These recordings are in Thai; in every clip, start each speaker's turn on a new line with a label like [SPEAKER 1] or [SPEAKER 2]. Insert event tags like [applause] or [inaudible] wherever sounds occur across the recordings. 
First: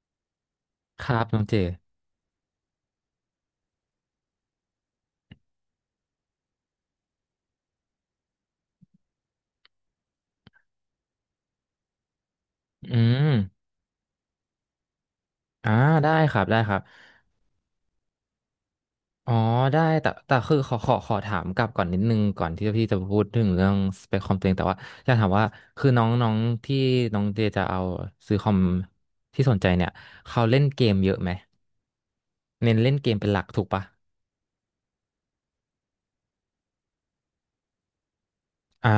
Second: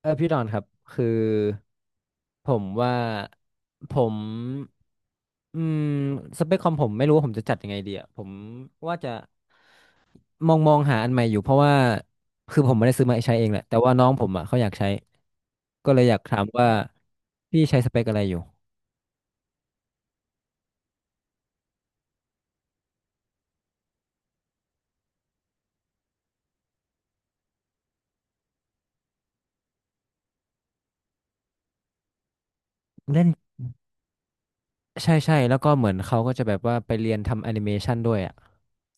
[SPEAKER 1] เออพี่ดอนครับ
[SPEAKER 2] ค
[SPEAKER 1] คือ
[SPEAKER 2] รับน้องเจ
[SPEAKER 1] ผมว่าผมอืมสเปคคอมผมไม่รู้ว่าผมจะจัดยังไงดีอ่ะผมว่าจะมองหาอันใหม่อยู่เพราะว่าคือผมไม่ได้
[SPEAKER 2] อื
[SPEAKER 1] ซื้อมาใช้
[SPEAKER 2] ม
[SPEAKER 1] เองแหละแต่ว่าน้องผมอ่ะเขาอยากใช้
[SPEAKER 2] อ่า
[SPEAKER 1] ก็เลย
[SPEAKER 2] ได้
[SPEAKER 1] อยาก
[SPEAKER 2] ค
[SPEAKER 1] ถา
[SPEAKER 2] รับ
[SPEAKER 1] ม
[SPEAKER 2] ได้
[SPEAKER 1] ว่า
[SPEAKER 2] ครับ
[SPEAKER 1] พี่ใช้สเปคอะไรอยู่
[SPEAKER 2] อ๋อได้แต่คือขอถามกลับก่อนนิดนึงก่อนที่พี่จะพูดถึงเรื่องสเปคคอมตัวเองแต่ว่าอยากถามว่าคือน้องน้องที่น้องเจจะเอาซื้อคอมที่สนใจเนี่ยเขาเล่นเกมเยอะไหมเน้นเล่นเกม
[SPEAKER 1] เล่
[SPEAKER 2] เป็
[SPEAKER 1] น
[SPEAKER 2] นหลักถูกปะ
[SPEAKER 1] ใช่ใช่แล้วก็เหมือนเขาก็จะแบบว่าไปเรียนทำแอนิเมชันด้วยอ่ะ
[SPEAKER 2] อ่า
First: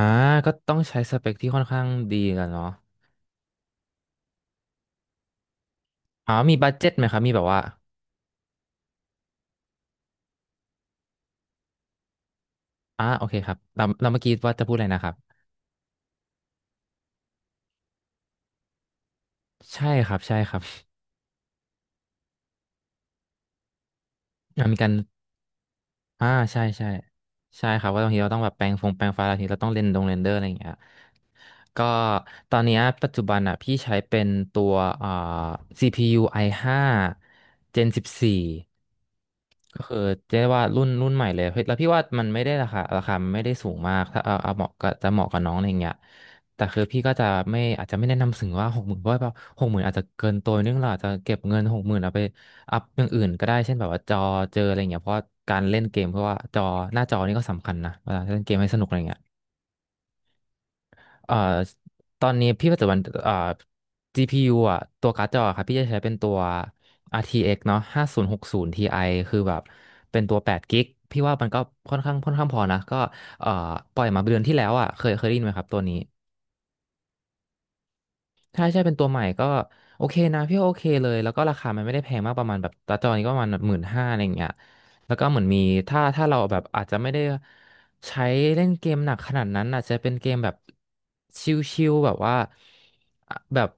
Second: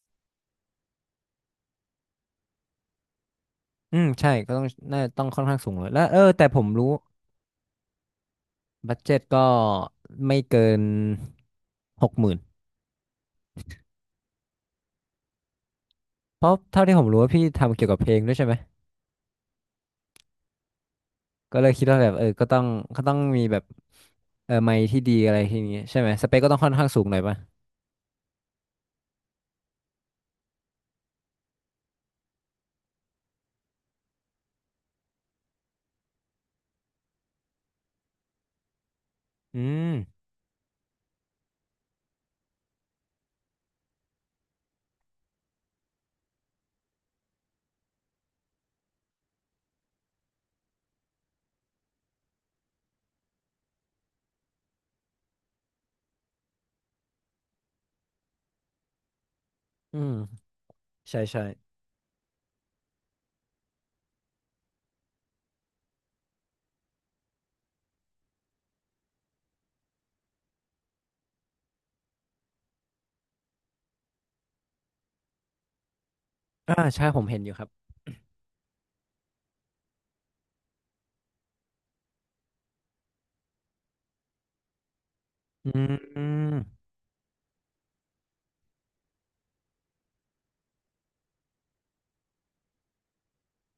[SPEAKER 2] ก็ต้องใช้สเปคที่ค่อนข้างดีกันเนาะ
[SPEAKER 1] อืมใช่ก็ต้องน่าต้องค่อนข้างสูงเลยแล้วเออ
[SPEAKER 2] อ๋อ
[SPEAKER 1] แต่
[SPEAKER 2] มี
[SPEAKER 1] ผม
[SPEAKER 2] บัด
[SPEAKER 1] รู้
[SPEAKER 2] เจ็ตไหมครับมีแบบว่า
[SPEAKER 1] บัดเจ็ตก็ไม่เกิน60,000
[SPEAKER 2] อ่าโอเคครับเราเมื่อกี้ว่าจะพูดอะไรนะครับ
[SPEAKER 1] เพราะเท่าที่ผมรู้ว่าพี่ทำเกี่ยวกับเพลงด้วยใช่ไหม
[SPEAKER 2] ใช่ครับใช่ครับ
[SPEAKER 1] ก็เลยคิดว่าแบบเออก็ต้องมีแบบเออ
[SPEAKER 2] [laughs] อ่ะ
[SPEAKER 1] ไม
[SPEAKER 2] มี
[SPEAKER 1] ค์
[SPEAKER 2] การ
[SPEAKER 1] ที่ดีอะไรทีนี้ใช่ไหมส
[SPEAKER 2] อ่า
[SPEAKER 1] เปคก็ต้อ
[SPEAKER 2] ใช่
[SPEAKER 1] งค่อน
[SPEAKER 2] ใช่
[SPEAKER 1] ข้างสูงหน่อยป่ะ
[SPEAKER 2] ใช่ครับว่าบางทีเราต้องแบบแปรงฟันบางทีเราต้องเรนเดอร์อะไรอย่างเงี้ยก็ตอนเนี้ยปัจจุบันอ่ะพี่ใช้เป็นตัวอ่า CPU i5 Gen 14
[SPEAKER 1] อื
[SPEAKER 2] ก็
[SPEAKER 1] ม
[SPEAKER 2] คือเรียกว่ารุ่นใหม่เลยเฮ้ยแล้วพี่ว่ามันไม่ได้ราคามันไม่ได้สูงมากถ้าเอาเหมาะก็จะเหมาะกับน้องอะไรเงี้ยแต่คือพี่ก็จะไม่อาจจะไม่แนะนำถึงว่าหกหมื่นเพราะว่าหกหมื่นอาจจะเกินตัวนิดนึงเราอาจจะเก็บเงินหกหมื่นเอาไป อัพอย่างอื่นก็ได้เช่นแบบว่าจอเจออะไรเงี้ยเพราะว่าการเล่นเกมเพราะว่าจอหน้าจอนี่ก็สำคัญนะเวลาเล่นเกมให้สนุกอะไรเงี้ย
[SPEAKER 1] อืมใช่
[SPEAKER 2] เอ่อ
[SPEAKER 1] ใช่
[SPEAKER 2] ตอนนี้พี่ปัจจุบันGPU อ่ะตัวการ์ดจอครับพี่จะใช้เป็นตัว RTX เอ็กซ์เนาะ5060 Ti คือแบบเป็นตัว8กิกะพี่ว่ามันก็ค่อนข้างพอนะก็เอ่อปล่อยมาเดือนที่แล้วอ่ะเคยได้ยินไหมครับตัวนี้
[SPEAKER 1] อ่าใช่ผมเห็นอยู่ครับ
[SPEAKER 2] ถ้าใช่เป็นตัวใหม่ก็โอเคนะพี่ว่าโอเคเลยแล้วก็ราคามันไม่ได้แพงมากประมาณแบบตาจอนี้ก็ประมาณหมื่นห้าอะไรอย่างเงี้ย แล้วก็เหมือนมี
[SPEAKER 1] อืม
[SPEAKER 2] ถ้า
[SPEAKER 1] อื
[SPEAKER 2] ถ้าเราแบบอาจจะไม่ได้ใช้เล่นเกมหนักขนาดนั้นอาจจะเป็นเกมแบบชิลๆแบบว่าอ่ะแบบ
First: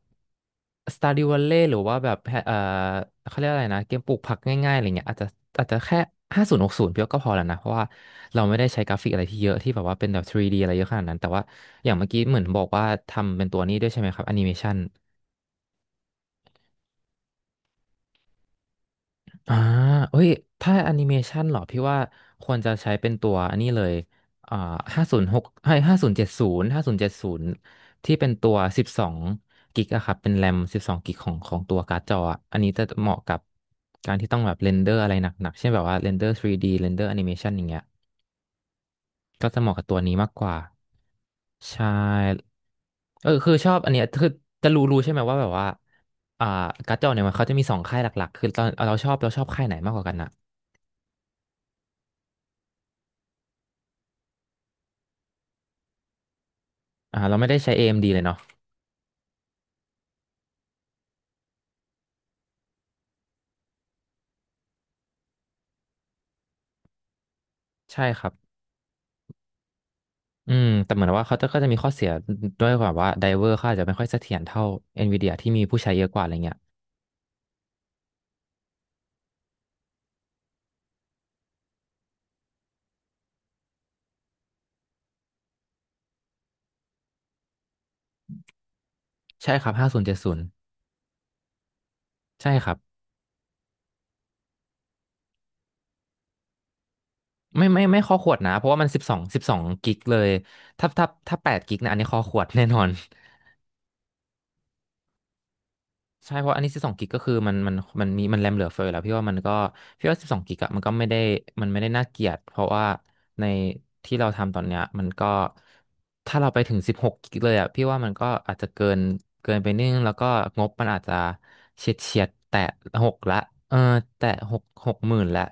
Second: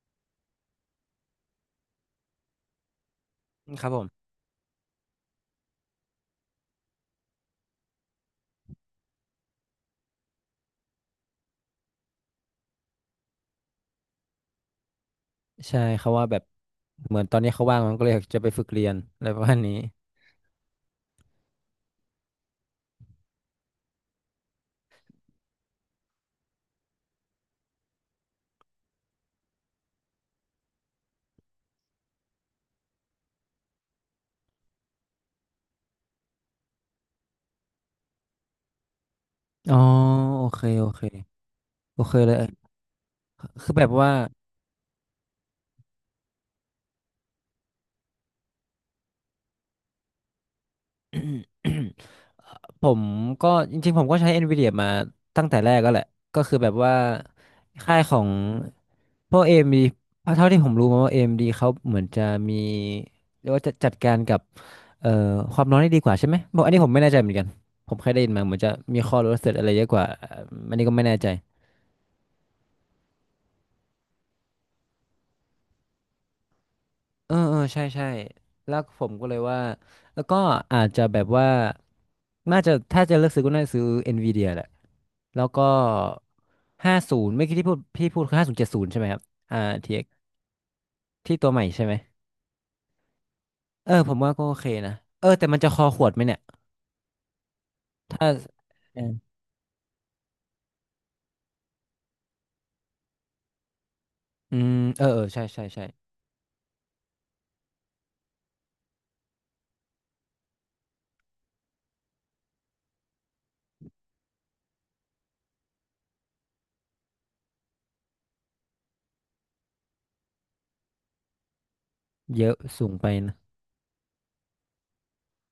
[SPEAKER 2] Stardew Valley หรือว่าแบบเอ่อเขาเรียกอะไร
[SPEAKER 1] ม
[SPEAKER 2] นะ
[SPEAKER 1] ครั
[SPEAKER 2] เก
[SPEAKER 1] บผ
[SPEAKER 2] ม
[SPEAKER 1] ม
[SPEAKER 2] ปลูกผักง่ายๆอะไรเงี้ยอาจจะแค่ห้าศูนย์หกศูนย์เพียวก็พอแล้วนะเพราะว่าเราไม่ได้ใช้กราฟิกอะไรที่เยอะที่แบบว่าเป็นแบบ 3D อะไรเยอะขนาดนั้นแต่ว่าอย่างเมื่อกี้เหมือนบอกว่าทำเป็นตัวนี้ด้วยใช่ไหมครับแอนิเมชัน
[SPEAKER 1] ใช่เขาว่าแบบเหมือนตอนนี้เขาว่างมันก็เลยอยากจะไปฝึกเรียนอะไรประ
[SPEAKER 2] อ่า
[SPEAKER 1] มาณนี้
[SPEAKER 2] เอ้ยถ้าแอนิเมชันเหรอพี่ว่าควรจะใช้เป็นตัวอันนี้เลยอ่าห้าศูนย์หกให้ห้าศูนย์เจ็ดศูนย์ห้าศูนย์เจ็ดศูนย์ที่เป็นตัวสิบสองกิกอะครับเป็นแรมสิบสองกิกของตัวการ์ดจออะอันนี้จะเหมาะกับการที่ต้องแบบเรนเดอร์อะไรหนักๆเช่นแบบว่าเรนเดอร์ 3D เรนเดอร์แอนิเมชันอย่างเงี้ยก็จะเห
[SPEAKER 1] อ๋
[SPEAKER 2] มาะ
[SPEAKER 1] อ
[SPEAKER 2] กับตัวนี้มากก
[SPEAKER 1] โอ
[SPEAKER 2] ว่า
[SPEAKER 1] เคโอเค
[SPEAKER 2] ใช่
[SPEAKER 1] โอเคเลยเออ
[SPEAKER 2] เออคือช
[SPEAKER 1] คื
[SPEAKER 2] อ
[SPEAKER 1] อ
[SPEAKER 2] บ
[SPEAKER 1] แบ
[SPEAKER 2] อั
[SPEAKER 1] บ
[SPEAKER 2] นเนี้ย
[SPEAKER 1] ว่า
[SPEAKER 2] คือจะรู้ใช่ไหมว่าแบบว่าอ่าการ์ดจอเนี่ยมันเขาจะมีสองค่ายหลักๆคือตอนเราชอบค่ายไหนมากกว่ากันอะ
[SPEAKER 1] [coughs] ผมก็จริงๆผมก็ใช้ NVIDIA มาตั้งแต่แรกก็แหละก็คือแบบว่า
[SPEAKER 2] เราไม่ได้ใช้
[SPEAKER 1] ค่าย
[SPEAKER 2] AMD
[SPEAKER 1] ข
[SPEAKER 2] เอ็มดี
[SPEAKER 1] อ
[SPEAKER 2] เลย
[SPEAKER 1] ง
[SPEAKER 2] เนาะ
[SPEAKER 1] พวก AMD เอ็มดีเพราะเท่าที่ผมรู้มาว่า AMD เอ็มดีเขาเหมือนจะมีเรียกว่าจะจัดการกับเอ่อความร้อนได้ดีกว่าใช่ไหมบอกอันนี้ผมไม่แน่ใจเหมือนกันผม
[SPEAKER 2] ใช่
[SPEAKER 1] เคยได้
[SPEAKER 2] ครั
[SPEAKER 1] ยิ
[SPEAKER 2] บ
[SPEAKER 1] นมาเหมือนจะมีข้อรู้สึกอะไรเยอะกว่าอ
[SPEAKER 2] อื
[SPEAKER 1] ม
[SPEAKER 2] ม
[SPEAKER 1] อันนี้
[SPEAKER 2] แต่
[SPEAKER 1] ก็
[SPEAKER 2] เหมื
[SPEAKER 1] ไม่
[SPEAKER 2] อน
[SPEAKER 1] แน่
[SPEAKER 2] ว่า
[SPEAKER 1] ใจ
[SPEAKER 2] เขาก็จะมีข้อเสียด้วยแบบว่าไดเวอร์เขาอาจจะไม่ค่อยเสถียรเท่า NVIDIA ที่มีผู้ใช้เยอะกว่าอะไรเงี้ย
[SPEAKER 1] เออเออใช่ใช่แล้วผมก็เลยว่าแล้วก็อาจจะแบบว่าน่าจะถ้าจะเลือกซื้อก็น่าจะซื้อ Nvidia แหละแล้วก็ห้าศูนย์ไม่อกี้ที่พี่พูดคือ5070ใช่ไหมครับ
[SPEAKER 2] ใช่
[SPEAKER 1] อ่า
[SPEAKER 2] ครับห้า
[SPEAKER 1] RTX ที
[SPEAKER 2] ศู
[SPEAKER 1] เอ็
[SPEAKER 2] นย์
[SPEAKER 1] กซ์
[SPEAKER 2] เจ็ดศูนย์
[SPEAKER 1] ที่ตัวใหม่ใช่ไหม
[SPEAKER 2] ใช่ครับ
[SPEAKER 1] เออผมว่าก็โอเคนะเออแต่มันจะคอขวดไหมเนี่ย
[SPEAKER 2] ไม่ข้อข
[SPEAKER 1] ถ้า
[SPEAKER 2] วดนะเพราะว่ามันสิ
[SPEAKER 1] เอ
[SPEAKER 2] บ
[SPEAKER 1] อ
[SPEAKER 2] สองสิบสองกิกเลยถ้าแปดกิกนะอันนี้ข้อขวด [laughs] แน่นอน
[SPEAKER 1] อืมเออเออใช่ใช่ใช่
[SPEAKER 2] ใช่เพราะอันนี้สิบสองกิกก็คือมันมีมันแรมเหลือเฟือแล้วพี่ว่ามันก็พี่ว่าสิบสองกิกอะมันก็ไม่ได้มันไม่ได้น่าเกลียดเพราะว่าในที่เราทำตอนเนี้ยมันก็ถ้าเราไปถึงสิบหกกิกเลยอะพี่ว่ามันก็อาจจะเกินเกินไปนิดนึงแล้วก็งบมันอาจจะเฉียด
[SPEAKER 1] เยอะ
[SPEAKER 2] แตะ
[SPEAKER 1] สูง
[SPEAKER 2] ห
[SPEAKER 1] ไป
[SPEAKER 2] ก
[SPEAKER 1] นะ
[SPEAKER 2] ละเออแตะหกหมื่นละ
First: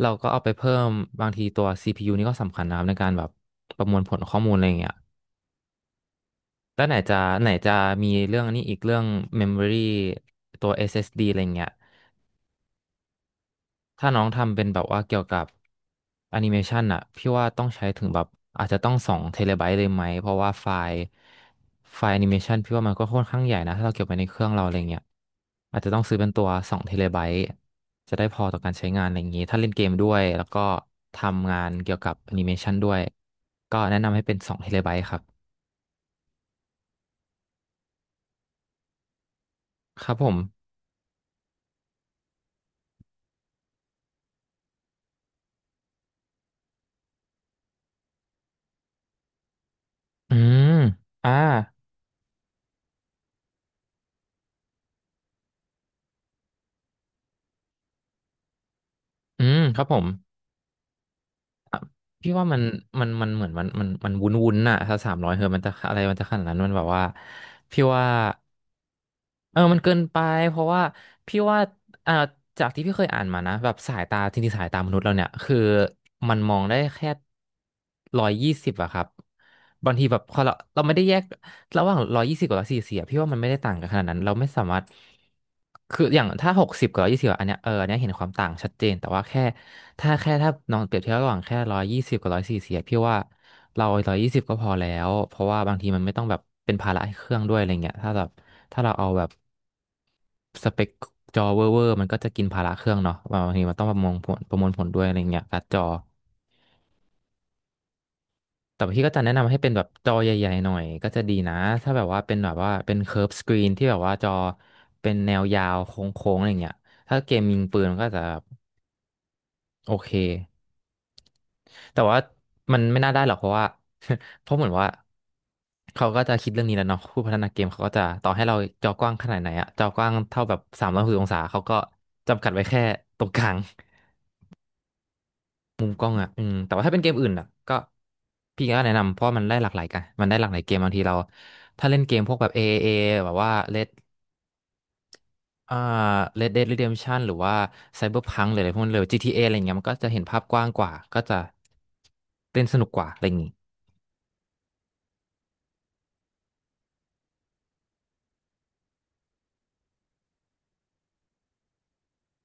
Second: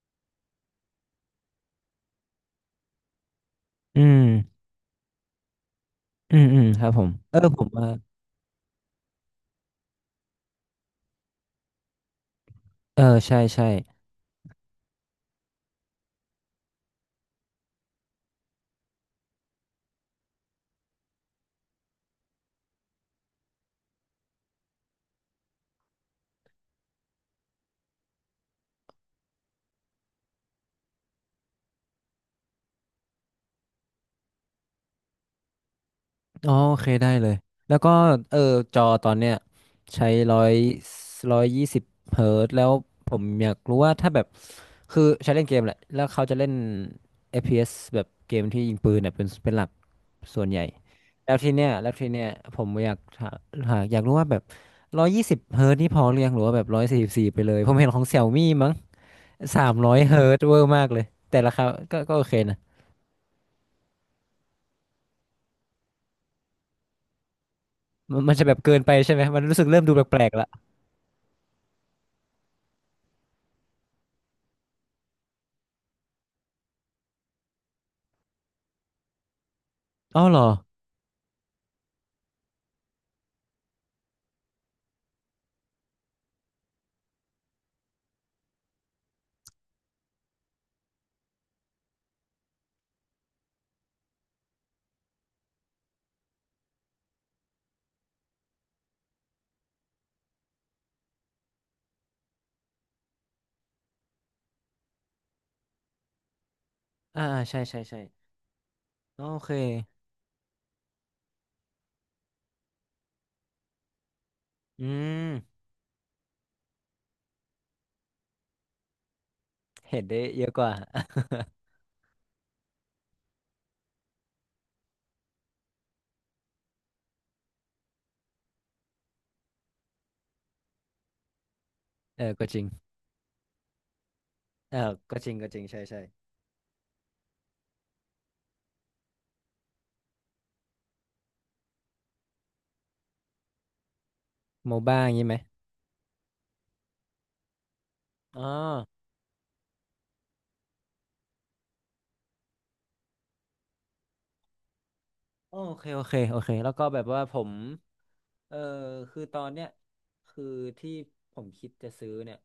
[SPEAKER 2] เราก็เอาไปเพิ่มบางทีตัวซีพียูนี่ก็สำคัญนะครับในการแบบประมว
[SPEAKER 1] อื
[SPEAKER 2] ลผล
[SPEAKER 1] ม
[SPEAKER 2] ข้อมูลอะไรอย่างเงี้ย
[SPEAKER 1] อืมอืม
[SPEAKER 2] แล้
[SPEAKER 1] ค
[SPEAKER 2] ว
[SPEAKER 1] รับ
[SPEAKER 2] ไหน
[SPEAKER 1] ผม
[SPEAKER 2] จะ
[SPEAKER 1] เออ
[SPEAKER 2] ไหน
[SPEAKER 1] ผม
[SPEAKER 2] จะ
[SPEAKER 1] ว่า
[SPEAKER 2] มีเรื่องนี้อีกเรื่อง Memory ตัว SSD อสเอสดีอะไรเงี้ย
[SPEAKER 1] เออใช่ใช่
[SPEAKER 2] ถ้าน้องทำเป็นแบบว่าเกี่ยวกับแอนิเมชันอะพี่ว่าต้องใช้ถึงแบบอาจจะต้องสองเทเลไบต์เลยไหมเพราะว่าไฟล์แอนิเมชันพี่ว่ามันก็ค่อนข้างใหญ่นะถ้าเราเก็บไว้ในเครื่องเราอะไรเงี้ยอาจจะต้องซื้อเป็นตัวสองเทเลไบต์จะได้พอต่อการใช้งานอะไรอย่างนี้ถ้าเล่นเกมด้วยแล้วก็ทำงานเกี่ยวกับแอนิเมชันด้วยก็แนะนำให้เป็นสองเทเลไบต์ครับ
[SPEAKER 1] อ๋อโอเคได้เลยแล้วก็เออจอตอนเนี้ย
[SPEAKER 2] ค
[SPEAKER 1] ใช้
[SPEAKER 2] รับผม
[SPEAKER 1] ร้อยร้อยยี่สิบเฮิร์ตซ์แล้วผมอยากรู้ว่าถ้าแบบคือใช้เล่นเกมแหละแล้วเขาจะเล่น FPS แบบเกมที่ยิงปืนเนี่ยเป็นเป็นหลัก
[SPEAKER 2] อื
[SPEAKER 1] ส่วนใหญ่
[SPEAKER 2] มอ่า
[SPEAKER 1] แล้วทีเนี้ยผมอยากถาหาอยากรู้ว่าแบบร้อยยี่สิบเฮิร์ตซ์นี่พอหรือยังหรือว่าแบบ144ไปเลยผมเห็นของเซี่ยมี่มั้ง
[SPEAKER 2] อืม
[SPEAKER 1] สาม
[SPEAKER 2] ครับ
[SPEAKER 1] ร้
[SPEAKER 2] ผ
[SPEAKER 1] อย
[SPEAKER 2] ม
[SPEAKER 1] เฮิร์ตซ์เวอร์มากเลยแต่ราคาก็ก็โอ
[SPEAKER 2] พี่
[SPEAKER 1] เค
[SPEAKER 2] ว่ามั
[SPEAKER 1] นะ
[SPEAKER 2] นเหมือนมันวุ้นวุ้นอะถ้าสามร้อยเฮอมันจะอะไรมันจะขนาดนั้นมันแบบว่าพี่ว่า
[SPEAKER 1] มันมันจะแบบเกินไปใช่ไหมมัน
[SPEAKER 2] เอ
[SPEAKER 1] รู้
[SPEAKER 2] อ
[SPEAKER 1] สึก
[SPEAKER 2] มัน
[SPEAKER 1] เริ่ม
[SPEAKER 2] เกิ
[SPEAKER 1] ดู
[SPEAKER 2] นไป
[SPEAKER 1] แปลกๆละ
[SPEAKER 2] เพราะว่าพี่ว่าอ่าจากที่พี่เคยอ่านมานะแบบสายตาจริงๆสายตามนุษย์เราเนี่ยคือมันมองได้แค่ร้อยยี่สิบอะครับบางทีแบ
[SPEAKER 1] อ๋อ
[SPEAKER 2] บพ
[SPEAKER 1] เหร
[SPEAKER 2] อ
[SPEAKER 1] อ
[SPEAKER 2] เราไม่ได้แยกระหว่างร้อยยี่สิบกับร้อยสี่สิบพี่ว่ามันไม่ได้ต่างกันขนาดนั้นเราไม่สามารถคืออย่างถ้าหกสิบกับร้อยยี่สิบอันเนี้ยเอออันเนี้ยเห็นความต่างชัดเจนแต่ว่าแค่ ถ้าแค่ถ้าน้องเปรียบเทียบระหว่างแค่ร้อยยี่สิบกับร้อยสี่สิบพี่ว่าเราร้อยยี่สิบก็พอแล้วเพราะว่าบางทีมันไม่ต้องแบบเป็นภาระให้เครื่องด้วยอะไรเงี้ยถ้าแบบถ้าเราเอาแบบสเปคจอเวอร์เวอร์มันก็จะกินภาระเครื่องเนาะบางทีมันต้องประมวลผลด้วยอะไรเงี้ยการ์ดจอ
[SPEAKER 1] อ่าใช่ใช่ใช่
[SPEAKER 2] แต่พี่ก็จะ
[SPEAKER 1] โอ
[SPEAKER 2] แนะ
[SPEAKER 1] เค
[SPEAKER 2] นำให้เป็นแบบจอใหญ่ๆหน่อยก็จะดีนะถ้าแบบว่าเป็นเคิร์ฟสกรีนที่แบบว่าจอ
[SPEAKER 1] อื
[SPEAKER 2] เป็นแนว
[SPEAKER 1] ม
[SPEAKER 2] ยาวโค้งๆอะไรเงี้ยถ้าเกมยิงปืนมันก็จะโอ
[SPEAKER 1] เห็น
[SPEAKER 2] เค
[SPEAKER 1] ได้เยอะกว่า
[SPEAKER 2] แต่ว่ามันไม่น่าได้หรอกเพราะว่า [laughs] เพราะเหมือนว่าเขาก็จะคิดเรื่องนี้แล้วเนาะผู้พัฒนาเกมเขาก็จะต่อให้เราจอกว้างขนาดไหนอะจอกว้างเท่าแบบสามร้อยหกสิบองศาเขาก็
[SPEAKER 1] [laughs] เออ
[SPEAKER 2] จำ
[SPEAKER 1] ก็
[SPEAKER 2] กัด
[SPEAKER 1] จริ
[SPEAKER 2] ไว้
[SPEAKER 1] ง
[SPEAKER 2] แค่ตรงกลาง
[SPEAKER 1] เออก็จริงก็จริงใช่
[SPEAKER 2] มุม
[SPEAKER 1] ใช่
[SPEAKER 2] กล้องอะแต่ว่าถ้าเป็นเกมอื่นอะก็พี่ก็แนะนำเพราะมันได้หลากหลายกันมันได้หลากหลายเกมบางทีเราถ้าเล่นเกมพวกแบบ a เอเอแบบว่า Red
[SPEAKER 1] โมบ้าอย่างนี้ไหม
[SPEAKER 2] อ่า Red Dead Redemption หรือว่า
[SPEAKER 1] อ๋อ
[SPEAKER 2] Cyberpunk หรืออะไรพวกนั้นเลย GTA ออะไรเงี้ยมันก็จะเห็นภาพกว้างกว่าก็จะเล่นสนุกกว่าอะไรอย่างงี้
[SPEAKER 1] โอเคโอเคโอเคแล้วก็แบบว่าผมเออคือตอนเนี้ยคือที่ผมคิดจะซื้อเนี่ย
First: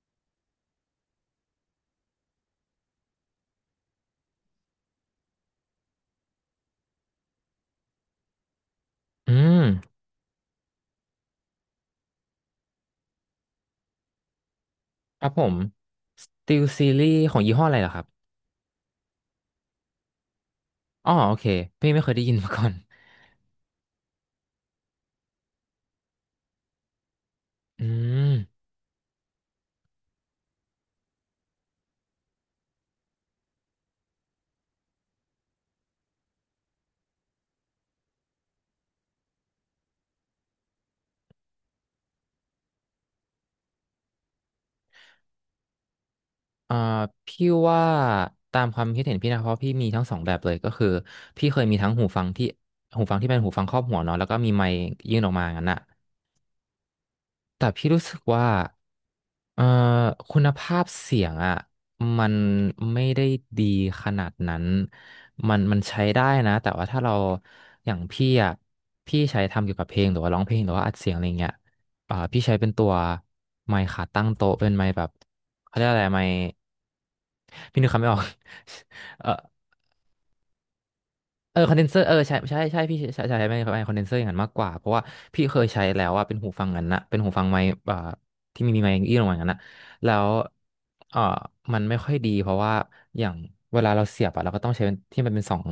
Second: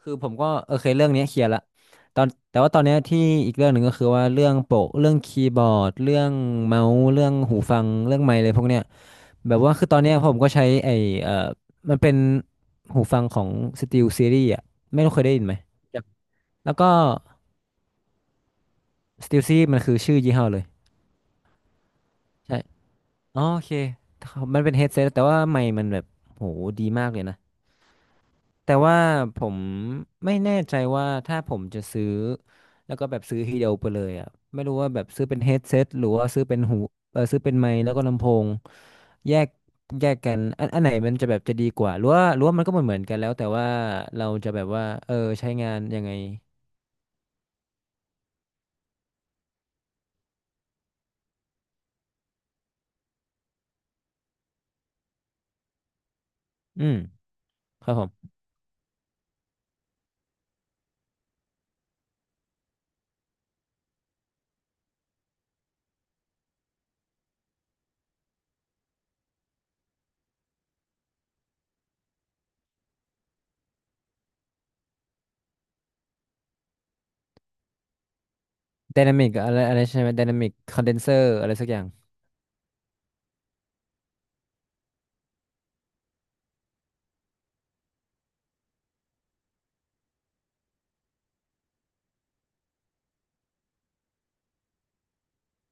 [SPEAKER 1] คือผมก็โอเคเรื่องเนี้ยเคลียร์ละตอนแต่ว่าตอนเนี้ยที่อีกเรื่องหนึ่งก็คือว่าเรื่องโปะเรื่องคีย์บอร์ดเรื่องเมาส์เรื่องหูฟังเรื่องไมค์เลยพวกเนี้ย
[SPEAKER 2] อื
[SPEAKER 1] แบบว่าคือ
[SPEAKER 2] ม
[SPEAKER 1] ตอนเนี้ยผมก็ใช้ไอ้เอ่อมันเป็นหูฟังของ SteelSeries อ่ะไม่รู้
[SPEAKER 2] ค
[SPEAKER 1] เคย
[SPEAKER 2] รับ
[SPEAKER 1] ได้
[SPEAKER 2] ผ
[SPEAKER 1] ยินไห
[SPEAKER 2] ม
[SPEAKER 1] มครับ
[SPEAKER 2] สต e l
[SPEAKER 1] แล้ว
[SPEAKER 2] ซี
[SPEAKER 1] ก็
[SPEAKER 2] รีส์ของยี่ห้ออะไรเหรอครับ
[SPEAKER 1] SteelSeries มันคือชื่อยี่ห้อเลย
[SPEAKER 2] อ๋อโอเคพี่ไม่เคยได้ยินมา
[SPEAKER 1] ใช่
[SPEAKER 2] ก่อน
[SPEAKER 1] อ๋อโอเคมันเป็นเฮดเซตแต่ว่าไมค์มันแบบโหดีมากเลยนะ
[SPEAKER 2] [laughs] อืม
[SPEAKER 1] แต่ว่าผมไม่แน่ใจว่าถ้าผมจะซื้อแล้วก็แบบซื้อทีเดียวไปเลยอ่ะไม่รู้ว่าแบบซื้อเป็นเฮดเซตหรือว่าซื้อเป็นหูเออซื้อเป็นไมค์แล้วก็ลำโพงแยกแยกกันอันอันไหนมันจะแบบจะดีกว่าหรือว่าหรือว่ามันก็เหมือนกันแล้วแต่ว่าเราจะแบบว่าเออใช้งานยังไง
[SPEAKER 2] อ่าพี่ว่าตามความคิดเห็นพี่นะเพราะพี่มีทั้งสองแบบเลยก็คือพี่เคยมีทั้งหูฟังที่เป็นหูฟังครอบหัวเนาะแล้วก็มีไมค์ยื่นออกมางั้นอะ
[SPEAKER 1] อืม
[SPEAKER 2] แต่
[SPEAKER 1] ค
[SPEAKER 2] พี่
[SPEAKER 1] รับผ
[SPEAKER 2] รู้
[SPEAKER 1] ม
[SPEAKER 2] สึกว่าเอ่อคุณภาพเสียงอ่ะมันไม่ได้ดีขนาดนั้นมันใช้ได้นะแต่ว่าถ้าเราอย่างพี่อ่ะพี่ใช้ทำเกี่ยวกับเพลงหรือว่าร้องเพลงหรือว่าอัดเสียงอะไรเงี้ยพี่ใช้เป็นตัวไมค์ขาตั้งโต๊ะเป็นไมค์แบบเขาเรียกอะไรไมค์พี่นึกคำไม่ออก
[SPEAKER 1] ไดนา
[SPEAKER 2] [laughs] เอ
[SPEAKER 1] มิ
[SPEAKER 2] อ
[SPEAKER 1] กอะไรอะไรใช่ไหมไดนามิกคอนเดนเซอร์อะไร
[SPEAKER 2] เออ
[SPEAKER 1] สัก
[SPEAKER 2] คอ
[SPEAKER 1] อ
[SPEAKER 2] น
[SPEAKER 1] ย่า
[SPEAKER 2] เด
[SPEAKER 1] ง
[SPEAKER 2] นเซอร์เออใช่ใช่พี่ใช้ไม่ไม่คอนเดนเซอร์อย่างนั้นมากกว่าเพราะว่าพี่เคยใช้แล้วอะเป็นหูฟังนั้นนะเป็นหูฟังไมค์ที่มีไมค์อี้ลงมาอย่างนั้นนะแล้วเออมันไม่ค่อยดีเพราะว่าอย่างเวลาเราเสียบอะเราก็ต้องใช้เป็นที่มันเป็นสอง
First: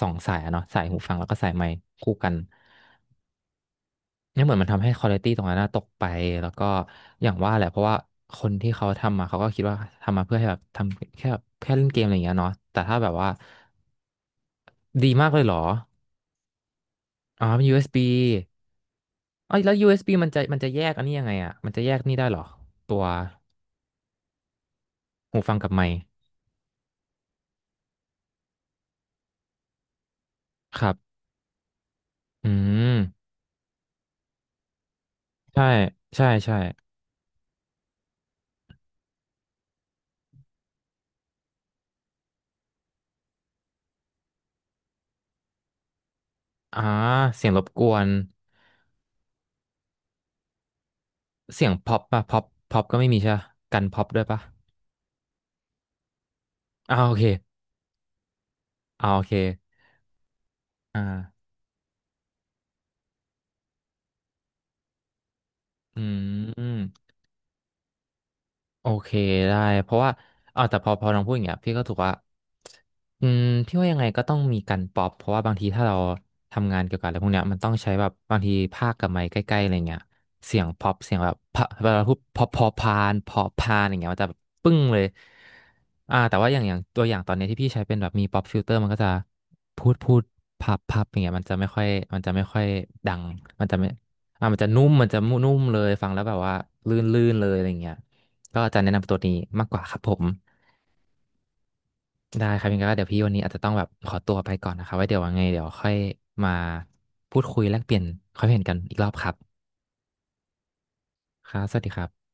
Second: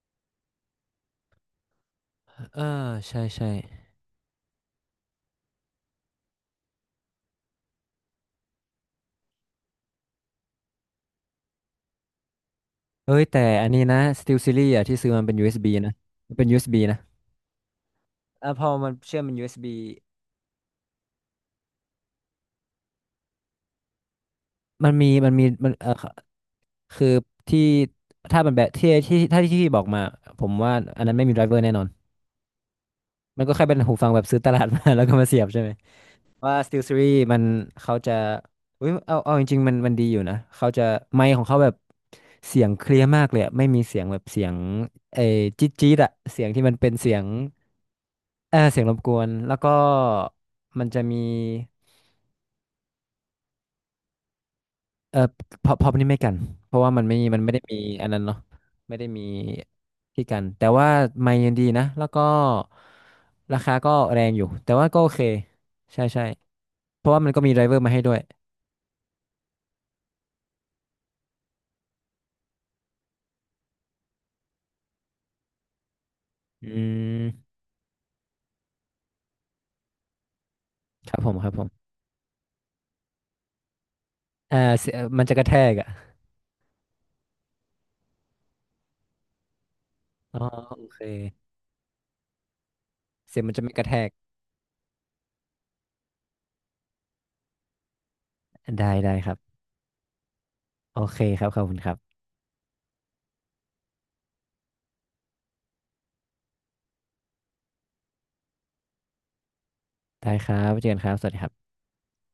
[SPEAKER 2] สายอะเนาะสายหูฟังแล้วก็สายไมค์คู่กัน
[SPEAKER 1] เออใช่ใช่
[SPEAKER 2] เนี่ยเหมือนมันทำให้ควอลิตี้ตรงนั้นนะตกไปแล้วก็อย่างว่าแหละเพราะว่าคนที่เขาทำมาเขาก็คิดว่าทำมาเพื่อให้แบบทำแค่แบบแค่เล่นเกมอะไรอย่างเงี้ยเนาะแต่ถ้าแบ
[SPEAKER 1] เอ้
[SPEAKER 2] บ
[SPEAKER 1] ย
[SPEAKER 2] ว่า
[SPEAKER 1] แต่อันนี้นะ Steel Series อ่ะที่ซื้
[SPEAKER 2] ดี
[SPEAKER 1] อมัน
[SPEAKER 2] มาก
[SPEAKER 1] เป็น
[SPEAKER 2] เลยเหรอ
[SPEAKER 1] USB นะมันเป็นยูเอสบีนะ
[SPEAKER 2] อ๋อเป็น USB
[SPEAKER 1] อ่ะพอมันเชื่อมเป็นยูเอ
[SPEAKER 2] เอ้
[SPEAKER 1] ส
[SPEAKER 2] ย
[SPEAKER 1] บี
[SPEAKER 2] แล้ว USB มันจะแยกอันนี้ยังไงอ่ะมันจะแยกนี่ได้เหรอตัว
[SPEAKER 1] มันมีมัน
[SPEAKER 2] หู
[SPEAKER 1] มี
[SPEAKER 2] ฟังกั
[SPEAKER 1] มั
[SPEAKER 2] บ
[SPEAKER 1] น
[SPEAKER 2] ไมค์
[SPEAKER 1] คือที่ถ้ามันแบบที่ถ้าที่พี่บอกมาผมว่า
[SPEAKER 2] ครั
[SPEAKER 1] อันนั้
[SPEAKER 2] บ
[SPEAKER 1] นไม่มีไดรเวอร์แน่นอน
[SPEAKER 2] อืม
[SPEAKER 1] มันก็แค่เป็นหูฟังแบบซื้อตลาดมา [laughs] แล้วก็มาเสียบใช่
[SPEAKER 2] ใช่
[SPEAKER 1] ไหม
[SPEAKER 2] ใช่ใช่
[SPEAKER 1] ว่า SteelSeries มันเขาจะอุ้ยเอาจริงๆมันมันดีอยู่นะเขาจะไมค์ของเขาแบบเสียงเคลียร์มากเลยอะไม่มีเสียงแบบเสียงเออจี๊ดจี๊ดอะเสียงที่มัน
[SPEAKER 2] อ่า
[SPEAKER 1] เป็นเสียง
[SPEAKER 2] เสียงรบกวน
[SPEAKER 1] เออเสียงรบกวนแล้วก็มันจะมี
[SPEAKER 2] เสียงพ็อปป่ะพ็อปก็ไม่มีใช่ปะกันพ็อปด้วยป่ะ
[SPEAKER 1] เออพอพอนี่ไม่กันเพราะว่า
[SPEAKER 2] อ่า
[SPEAKER 1] มัน
[SPEAKER 2] โอ
[SPEAKER 1] ไม่
[SPEAKER 2] เค
[SPEAKER 1] มันไม่ได้มีอันนั้นเนาะไม่ได้
[SPEAKER 2] อ่าโอ
[SPEAKER 1] มี
[SPEAKER 2] เค
[SPEAKER 1] ที่กันแต่ว่า
[SPEAKER 2] อ
[SPEAKER 1] ไมค์
[SPEAKER 2] ่า
[SPEAKER 1] ยังดีนะแล้วก็ราคาก็แรงอยู่แต่ว่าก็โอเค
[SPEAKER 2] อื
[SPEAKER 1] ใช่ใช่เพ
[SPEAKER 2] ม
[SPEAKER 1] ราะว่ามันก็มีไดรเวอร์มาให้ด้วย
[SPEAKER 2] โอเคได้เพราะว่าแต่พอน้องพูดอย่างเงี้ยพี่ก็ถูกว่าอืมพี่ว่ายังไงก็ต้องมีกันป๊อปเพราะว่าบางทีถ้าเรา
[SPEAKER 1] อื
[SPEAKER 2] ทำงานเกี่ยวกับอะไรพวกเนี้ย
[SPEAKER 1] ม
[SPEAKER 2] มันต้องใช้แบบบางทีภาคกับไมค์ใกล้ๆอะไรเงี้ยเสียงป๊อป
[SPEAKER 1] ค
[SPEAKER 2] เสีย
[SPEAKER 1] รั
[SPEAKER 2] ง
[SPEAKER 1] บ
[SPEAKER 2] แบ
[SPEAKER 1] ผม
[SPEAKER 2] บ
[SPEAKER 1] ครับผ
[SPEAKER 2] พะ
[SPEAKER 1] ม
[SPEAKER 2] เวลาพูดพอพานพอพานอย่างเงี้ยมันจะแบบ
[SPEAKER 1] เออ
[SPEAKER 2] ปึ้ง
[SPEAKER 1] เสีย
[SPEAKER 2] เลย
[SPEAKER 1] มันจะกระแทกอ่ะ
[SPEAKER 2] แต่ว่าอย่างตัวอย่างตอนเนี้ยที่พี่ใช้เป็นแบบมีป๊อปฟิลเตอร์มันก็จะพูด
[SPEAKER 1] อ๋อ
[SPEAKER 2] พับ
[SPEAKER 1] โอเค
[SPEAKER 2] พับอย่างเงี้ยมันจะไม่ค่อยมันจะไม่ค่อยดัง
[SPEAKER 1] เสียงมันจะ
[SPEAKER 2] มัน
[SPEAKER 1] ไม่
[SPEAKER 2] จะ
[SPEAKER 1] ก
[SPEAKER 2] ไม่
[SPEAKER 1] ระแทก
[SPEAKER 2] มันจะนุ่มมันจะนุ่มเลยฟังแล้วแบบว่าลื่นลื่นเลยอะไรเงี้ย ก็จะแนะ
[SPEAKER 1] ได้
[SPEAKER 2] นำตั
[SPEAKER 1] ได้
[SPEAKER 2] ว
[SPEAKER 1] ค
[SPEAKER 2] นี้
[SPEAKER 1] รับ
[SPEAKER 2] มากกว่าครับผม
[SPEAKER 1] โอเคครับขอบคุณครับ
[SPEAKER 2] ได้ครับยังไงก็เดี๋ยวพี่วันนี้อาจจะต้องแบบขอตัวไปก่อนนะครับไว้เดี๋ยวว่าไงเดี๋ยวค่อยมาพูดคุยแลกเปลี่ยนความเห็นกันอีกรอบครับ
[SPEAKER 1] ได้ครับไว้เจอกันครับสวัสดีค
[SPEAKER 2] ค
[SPEAKER 1] รั
[SPEAKER 2] รับ
[SPEAKER 1] บ
[SPEAKER 2] สวัสดีครับ